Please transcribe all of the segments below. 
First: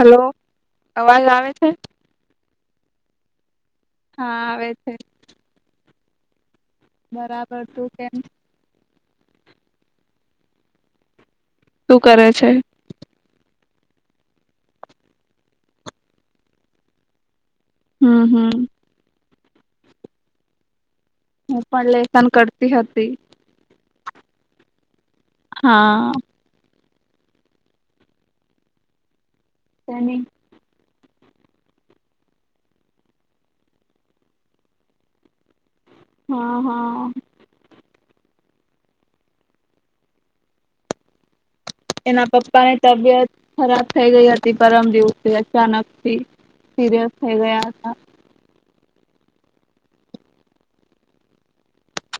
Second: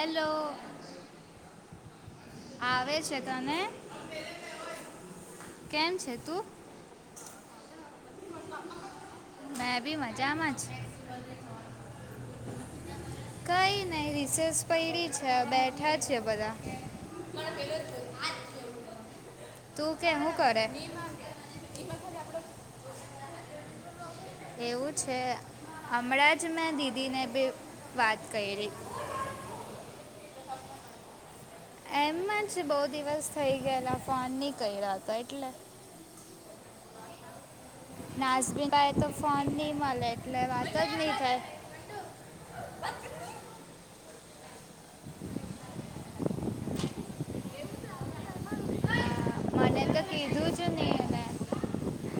Hello અવાજ આવે છે? હા આવે છે. તને? હા આવે છે. કેમ છે તું? બરાબર તું કેમ મેં ભી મજામાં જ. શું કરે છે? કઈ નઈ રિસેસ પૈડી છે હવે બેઠા છે બધા. પણ પેલો જ હમ હમ તું કે હું કરે? હું પણ લેસન કરતી હતી. એવું છે? હા હમણાં જ મેં દીદીને બે વાત કયરી. શેની? એમજ બહુ દિવસ થઈ ગયેલા ફોન નહીં કર્યો હતો એટલે. હા હા નાશવી વાય તો ફોન ની મલે એટલે વાત જ નહી થાય. એના પપ્પાની તબિયત ખરાબ થઈ ગઈ હતી પરમ દિવસે અચાનકથી. સિરિયસ થઈ ગયા હતા. હા મને તો કીધું જ નહીં એને.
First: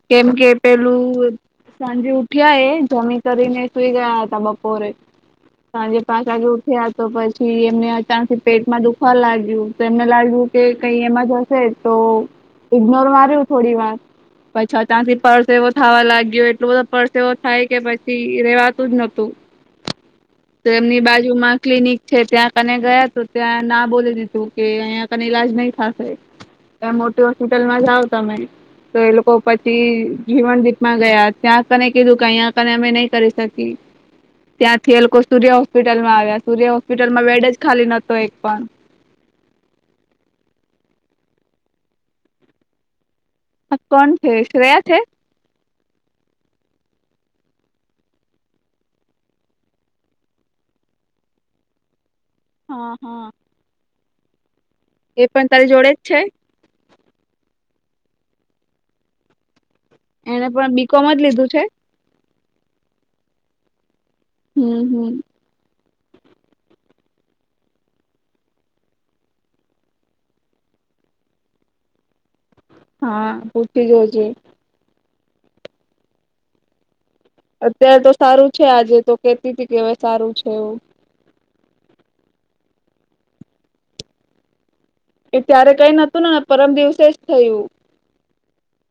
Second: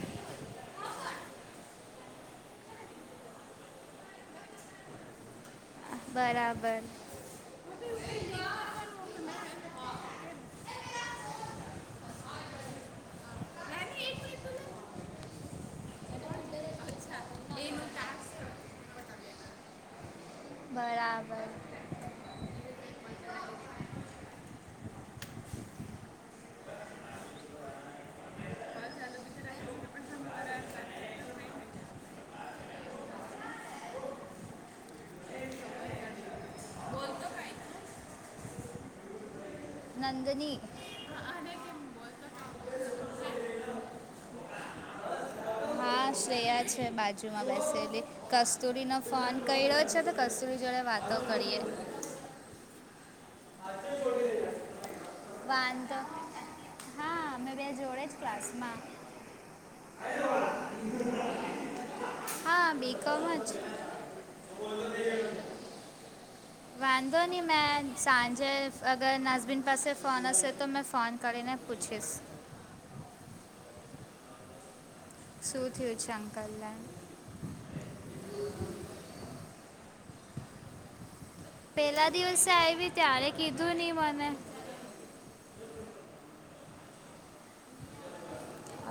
કેમ કે પેલું સાંજે ઉઠ્યા એ જમી કરીને સુઈ ગયા હતા બપોરે. સાંજે પાંચ વાગ્યે બરાબર ઉઠ્યા તો પછ થી એમને અચાનથી પેટમાં દુખવા લાગ્યું તો એમને લાગ્યું કે કઈ એમા જ હશે તો ઇગનોર માર્યું થોડીવાર પછી ત્યાંથી પરસે એવો થવા લાગ્યો એટલો બધો પરસે એવો થાય કે પછ થી રેવાતું જ નતું તો એમની બરાબર બાજુમાં ક્લિનિક છે ત્યાં કને ગયા તો ત્યાં ના બોલી દીધું કે અહીંયા કને ઈલાજ નહી થશે મોટી હોસ્પિટલમાં જાઓ તમે તો એ લોકો પછી જીવનદીપમાં ગયા ત્યાં કને કીધું કે અયા કને અમે નહી કરી શકીએ ત્યાંથી એ લોકો સૂર્ય હોસ્પિટલમાં આવ્યા સૂર્ય હોસ્પિટલમાં બેડ જ ખાલી નતો એક પણ નંદની હા કોણ છે શ્રેયા છે? હા શ્રેયા છે બાજુમાં બેસેલી કસ્તુરીનો ફોન કર્યો છે તો કસ્તુરી જોડે વાત તો કરએ હા હા એ પણ તારી જોડે વાંધો જ છે હા અમે બે જોડે જ ક્લાસમાં એને પણ બી કોમ જ લીધું છે. હા બી કમ જ હમ્મ હમ્મ વાંધો ની મેં સાંજે અગર નાસબીન પાસે ફોન હશેસે તો મેં ફોન કરીેને પૂછીશ હા પૂછી જોજે શું થયું છે અંકલને અત્યારે તો સારું છે આજે તો કેતી તી કે હવે સારું છે એવું પેલા દિવસે આવી ત્યારે કીધું ની મને એ ત્યારે કઈ નતુંને પરમ દિવસે જ થયું.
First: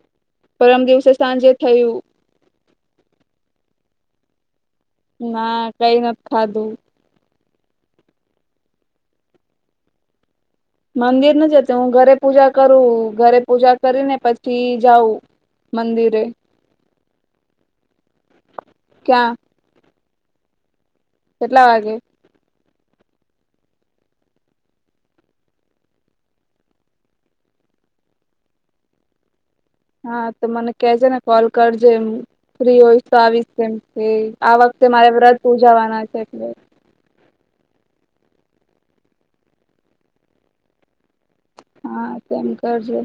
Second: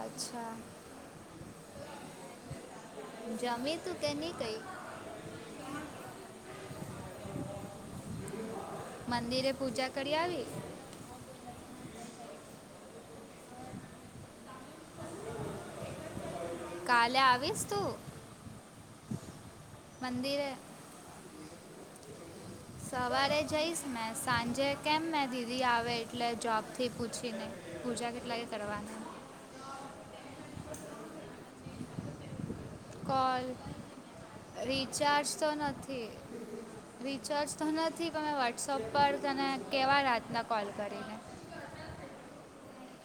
અચ્છા પરમ દિવસે સાંજે થયું જમી તું કે નઈ કઈક ના કઈ નત ખાધું. મંદિરે પૂજા કરયા આવી. મંદિર નઈ જતી હું પૂજા કરું ઘરે પૂજા કરીને પ છી જાવું મંદિરે કાલે આવીશ તું ક્યાં? મંદિરે કેટલા વાગે? સવારે જઈશ મેં સાંજે કેમ મેં દીદી આવે એટલે જોબથી પૂછીને પૂજા કેટલા કે કરવા હા તો મને કેજે ને કોલ કરજે એમ ફ્રી હોયશ તો કોલ આવી કેમ છે આ વખતે મારે રિચાર્જ વ્રત તો નથી ઉજાવાના છે એટલે રિચાર્જ તો નથી કે મેં વોટ્સઅપ પર તને કેવા રાતના કોલ કરીને હા તેમ કરજો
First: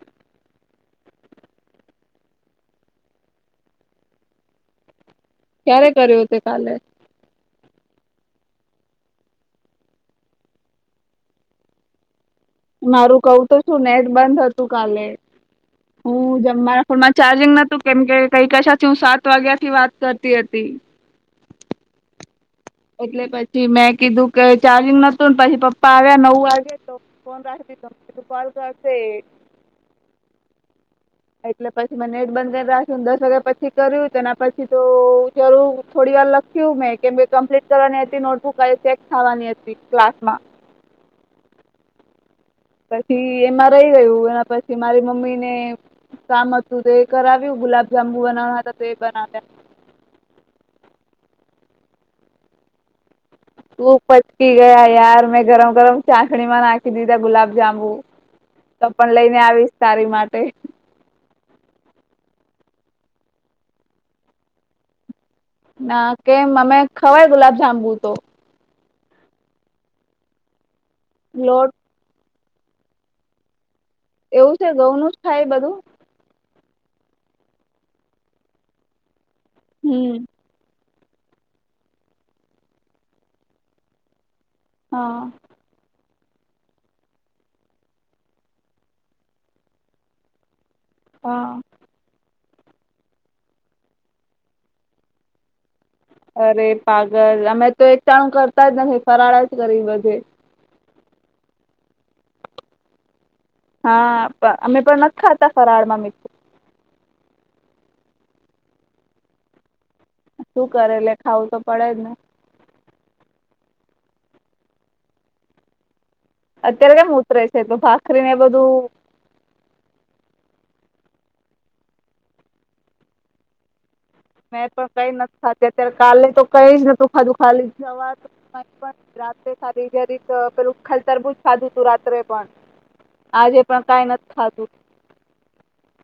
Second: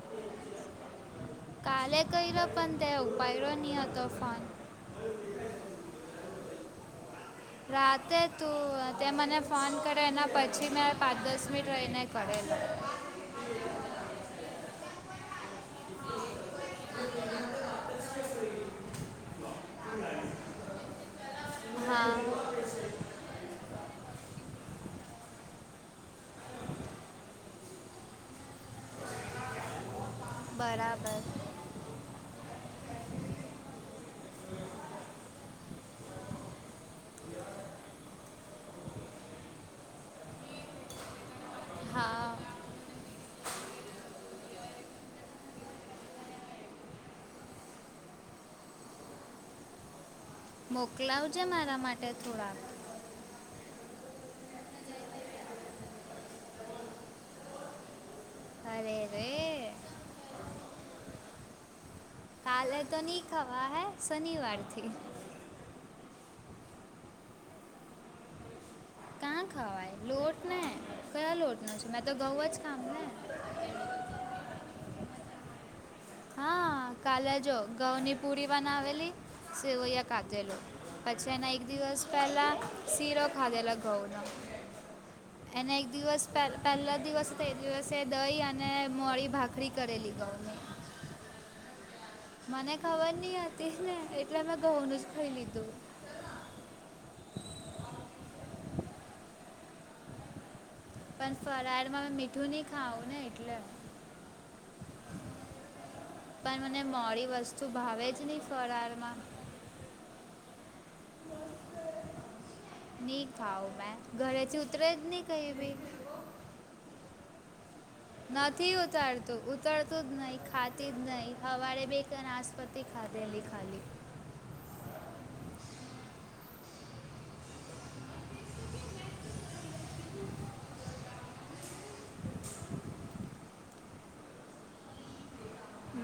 [unintelligible] કાલે કયરો પણ તે ઉપાયડો ની હતો ફોન ક્યારે કર્યો તે કાલે રાતે તું તે મને ફોન કરે એના પછી મેં પાંચ દસ મિનિટ રહીને કરેલો મારું કવું તો શું નેટ બંધ થતું કાલે હું જમ મારા ફોનમાં ચાર્જિંગ નતું કેમ કે કઈ કશાથી હું સાત વાગ્યા થી વાત કરતી હતી. હા. એટલે પછી મેં કીધું કે ચાર્જિંગ નતું ને પછી પપ્પા આવ્યા નવું વાગ્યા તો કોલ કરશે. બરાબર. એટલે પછી મે નેટ બંધ કરી રાખશ દસ વાગ્યા પછી કર્યું તેના પછી તો જોઉં થોડી વાર લાગશે. કયું મે કેમ કમ્પ્લીટ કરવાની હતી નોટબુક ચેક થવાની હતી ક્લાસ માં હા. પછી એમાં રહી જાય એવું અને એના પછી મારી મમ્મી ને કામ હતું તો એ કરાવ્યું ગુલાબ જામુ બનાવના હતા તો એ બનાવ્યા. મોકલાવ જો મારા માટે થોડાક તું પચકી ગયા યાર મેં ગરમ ગરમ ચાસણી માં નાખી દીધા ગુલાબ જાંબુ તો અરે પણ લઈને રે આવીશ તારી માટે કાલે તો નહીં ખવા હૈ શનિવારથી ના કેમ અમે ખવાય ગુલાબ જાંબુ તો કાં ખાવાય લોટ ને કયા લોટ નો છું મેં તો ઘઉં જ ખામ ને એવું છે ઘઉં નું જ થાય બધું હા કાલે જો ઘઉ ની પૂડી બનાવેલી સેવયા હમ કાચલેલો પછી એના એક દિવસ પહેલા શીરો ખાધેલા ઘઉંનો હા. એને એક દિવસ પહેલા દિવસે તો એ દિવસે દહી અને મોડી ભાખરી કરેલી ઘઉં ની હા. મને ખબર નહિ હતી ને એટલે મેં બઉ ન જ ખાઈ લીધું અરે પાગલ અમે તો એક ટાણું કરતા જ નથી ફરાળા જ કરી બધે પણ ફરાળમાં મીઠું નહી ખાવું એટલે હા અમે પણ નથ ખાતા ફરાળ માં પણ મને મોડી વસ્તુ ભાવે જ નહી ફરાર માં શું કરે લે ખાવું તો પડે જ નહી ખાાવ મેં ગળેથી ઉતરે જ નહી કહી ભી અત્યારે કેમ ઉતરે છે તો ભાગ નથી ઉતારતો ઉતરતું જ નહીં ખાતી જ નહીં હવારે બે કેનાસ્પતિ ખાતેલી ખાલી મેં પણ કઈ નથી ખાતી અત્યારે કાલે તો કઈ જ નતું ખાધું ખાલી સવાર પણ રાત્રે સારી જ રાતે પેલું ખાઈ તરબુંજ ખાધું તું રાત્રે પણ આજે પણ કઈ નથી ખાતું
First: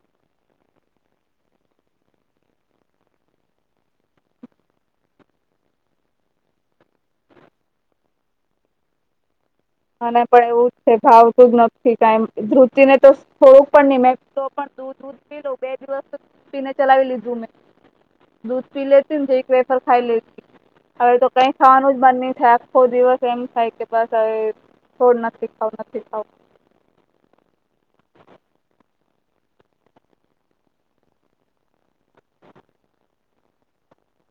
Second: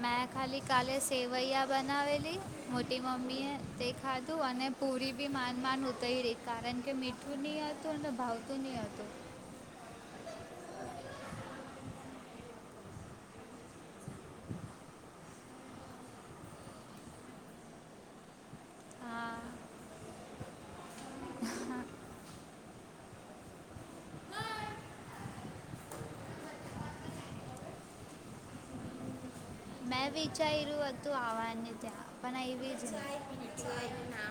મેં ખાલી કાલે સેવૈયા બનાવેલી મોટી મમ્મી એ તે ખાધું અને પૂરી બી માન માન ઉતોય રહી કારણ કે મીઠું નહી હતું અને ભાવતું નહિ હતું મને પણ એવું જ છે ભાવતું જ નથી કઈ ધુતિ ને તો થોડુંક નહી મે દૂધ પી બે દિવસ પીને ચલાવી લીધું મેં દૂધ પી લેતી ને જે એક હા વેફર ખાઈ લેતી હવે તો કઈ ખાવાનું જ મન નહી આખો દિવસ એમ ખાય કે બસ હવે થોડ નથી ખાવ નથી ખાવ મેં વિચાર્યું હતું આવવાને ત્યાં પણ એવી જ છે ને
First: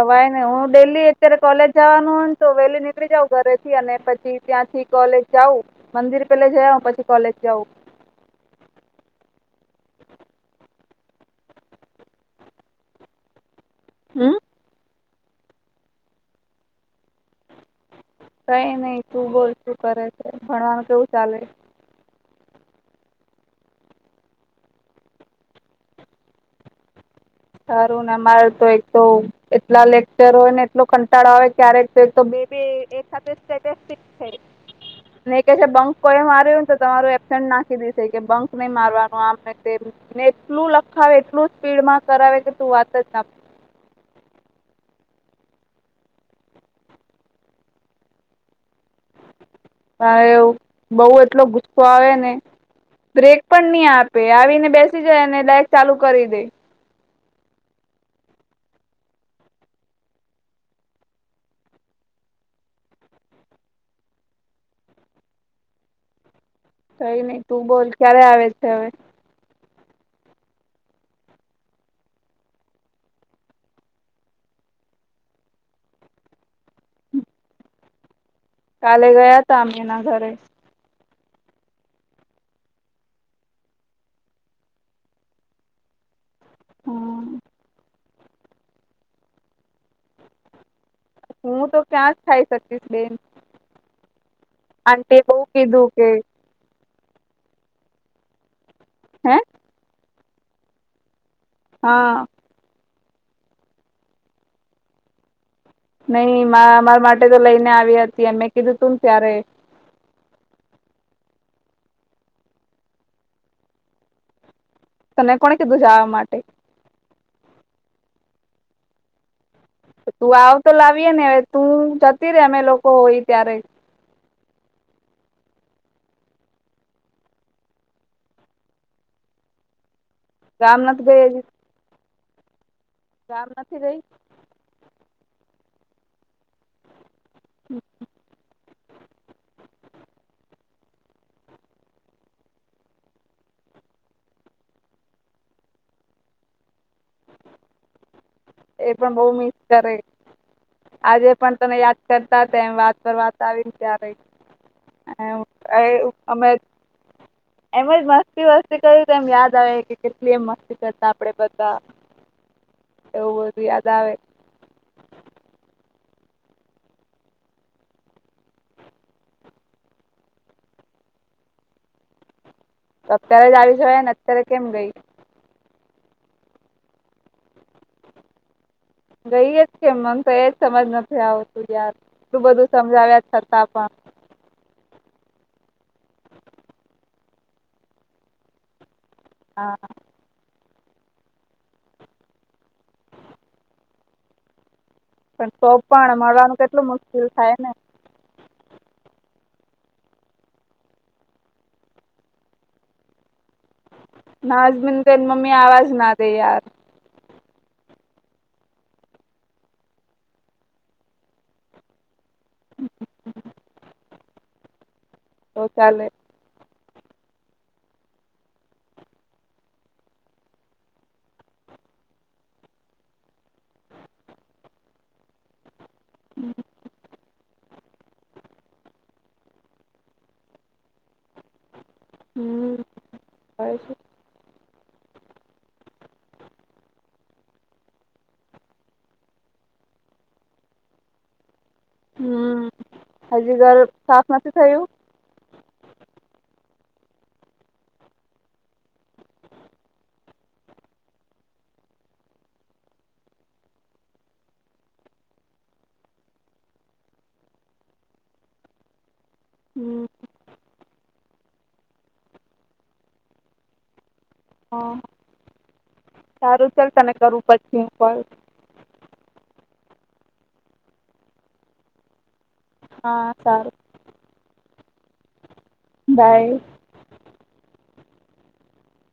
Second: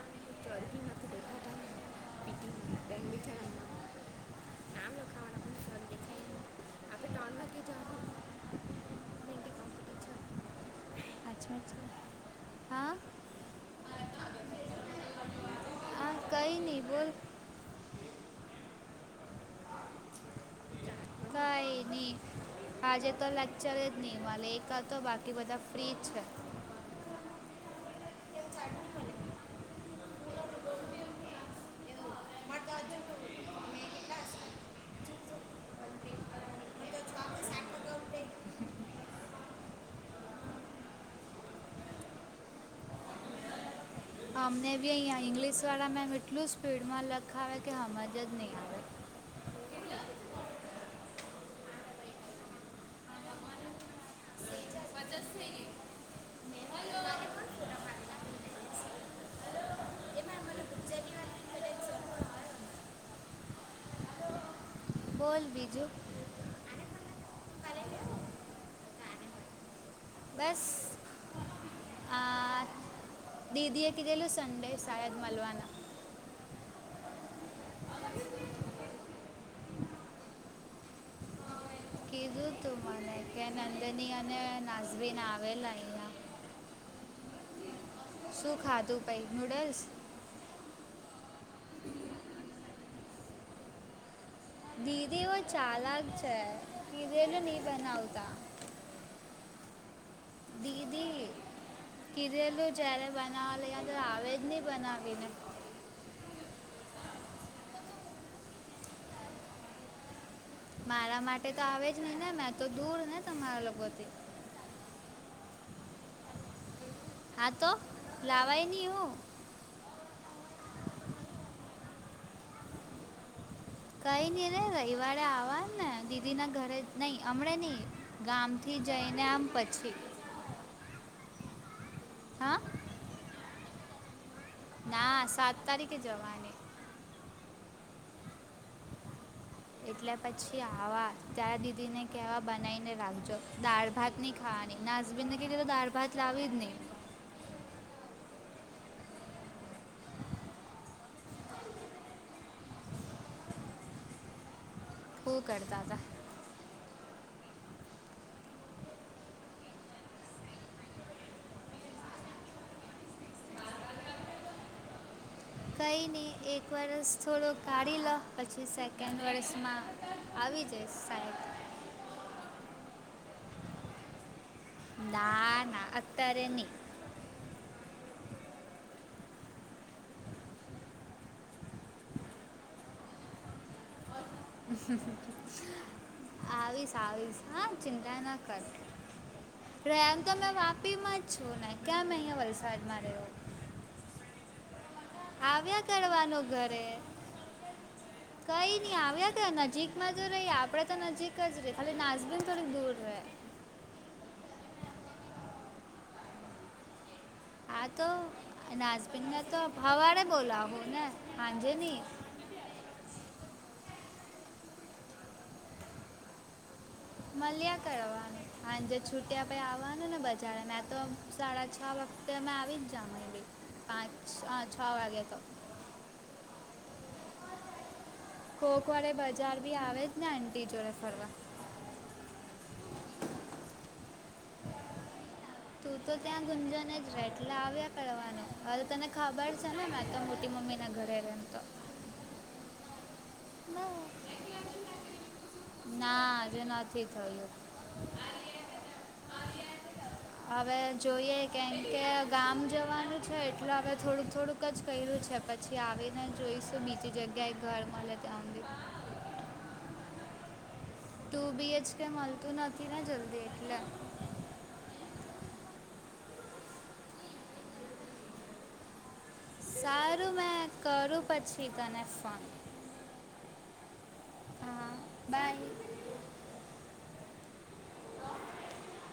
હવારે નઈ હું ડેલી અત્યારે કોલેજ જવાનું હો ને તો પીટી વહેલી બેન નીકળી જાઉં ઘરે થી અને બિચારાનું પછી ત્યાંથી નામ કોલેજ લખાવવાના જાઉ પણ સર મંદિર દેખાય પેલે જયા પછી નહીં. આપણે ત્રણ કોલેજ વાગે જાઉ જવાનું અચ્છા અચ્છા. હમ કઈ ની ભોલ કઈ નહી તું બોલ શું કરે છે ભણવાનું કેવું ચાલે કાઈ ની આજે તો લેક્ટર જ નહી મલે એક હતો તો બાકી બધા ફ્રીજ છે સારું ને અમારે તો એક તો એટલા લેક્ચર હોય ને એટલો કંટાળો આવેય ક્યારેક તો બી બી મળતા એક હાથે જ સ્ટેટેસ્ટિક છે ને કે છે બંક કોઈ માર્યુંને તો તમારું એબસેન્ટ નાખી દેશે કે બંક નહી મારનું આમને તેમ ને એટલું લખાવે એટલું સ્પીડ માં કરાવે કે તું વાત જ ના પૂછ અમને બી અહીંયા ઇંગ્લિશ વાળા મેમ એટલું સ્પીડમાં લખાવે કે હમજ જ નહીં આવે તારે એ બઉ એટલો ગુસ્સો આવે ને બ્રેક પણ નહી આપે આવીને બેસી જાય અને લાયક ચાલુ કરી દે આવે બોલ બીજું કઈ નઈ તું બોલ ક્યારે આવે છે હવે? બસ આ દીદી એ કીધેલું સંડે સાાયદ મલવાના હમ [unintelligible] કાલે ગયા હતા અમે એના ઘરે કીધું તું મને કે નંદની અને નાઝબીન આવેલા હા શું ખાધું પહી નૂડલ્સ? હું તો ક્યાંજ ખાય શકીશ બેન આંટી દીદી એ બહુ કીધું કે ચાાલક છે કીધેલુ નહીં બનાવતા હે દીદી હા કીધેલું જયારે બનાવા લેવા ત્યારે આવે જ નહી બનાવીને નહી મા અમારા માટે તો લઈને આવી હતી એ મેં કીધું તું ને ત્યારે મારા માટે તો આવે જ નહી ને મેં તો દૂર ને તમારા લોકોથી તને કોને કીધું જાવા માટે? હા તો લાવાય નહી હું તું આવ તો લાવીએે ને હવે તું જતી રે અમે લોકો હોય ત્યારે કઈ નહી રે રવિવારે આવવા ને દીદી ના ઘરે નહી હમણે નહી ગામ થી જઈને આમ પછી ગામ નથી ગય હજી? હા! કામ નથી ગઈ ના સાત તારીખે જવાની હમ એટલે પછી આવા તાર દીદી ને કેવા બનાઈ ને રાખજો દાળ ભાત ની હા નાસબીનને કીધેલું તો દાળ ભાત લાવી જ નહિ એ પણ બોવ મિસ કરે આજે પણ તને યાદ કરતા હતા એ વાત પર વાત આવી ત્યારે ખૂબ એવું કરતા એઈ હતા અમે એમજ મસ્તી વસ્તી કરી તો એમ યાદ આવે કે કેટલી એમ મસ્તી કરતા આપડે બધા એવું બધુ યાદ આવે [inaudible] કંઈની એક વર્ષ થોડો કાઢી લો પછી સેકન્ડ વર્ષમાં આવી જઇસ સાયદ અત્યારે જ આવી છે ને અત્યારે કેમ ગઈ ના ના અત્યારે ની ગઈએ જ કે મને તો એજ સમજ નથી આવતું યાર આટલુ બધું સમજાવ્યા છતાં પણ [inaudible] આવીશ આવીશ હા ચિંતા ના કર હા પ્રેમ તો મેં વાપી માં જ છું ને કેમ અહિયાં વલસાડમાં રહું પણ તો આવ્યા પણ કરવાનુ મળવાનું ઘરે કેટલું મુશ્કેલ થાય ને કઈ ની આવ્યા કર નજીકમાં તો રહી આપડે તો નજીક જ રેય ખાલી નાસબીન થોડી દૂર રહે નાજબીન તે મમ્મી આવા જ ના તેયાર આતો અનાજપિંદના તો હવા બોલાહો ને હાંજે ની તો ચાલે મલ્યા કરવાનું હાંજે છુટી પછી આવવાનું ને બજાર તો સાડા છ વખતે અમે આવી જ જામ પાંચ છ વાગે તો હમ કોકવાડે બજાર ભી આવેજ ને આંટી જોડે ફરવા હમ આવે છે તું તો ત્યાં ગુંજને જ બેટલે આવ્યા કરવાનું હરેું તને ખબર છે ને તો મોટી મમ્મી ના ઘરે રેમ તો હમ હજી ઘર સાફ નથી થયું ના હજી નથી થયું હવે જોઈએ કેમ કે ગામ જવાનું છે એટલે હવે થોડુંક થોડુંક ક જ ક્યરૂ છે પછી આવીને જોઈશું બીજી જગ્યાએ ઘર મળે ત્યાં સુધી હમ તું બી એચ કે મળતું નથી ને જલ્દી એટલે હા સારું છે તને કરું પછી કોલ સારું મેં કરું પછી તને ફોન હા સારું હા બાય બાય [inaudible]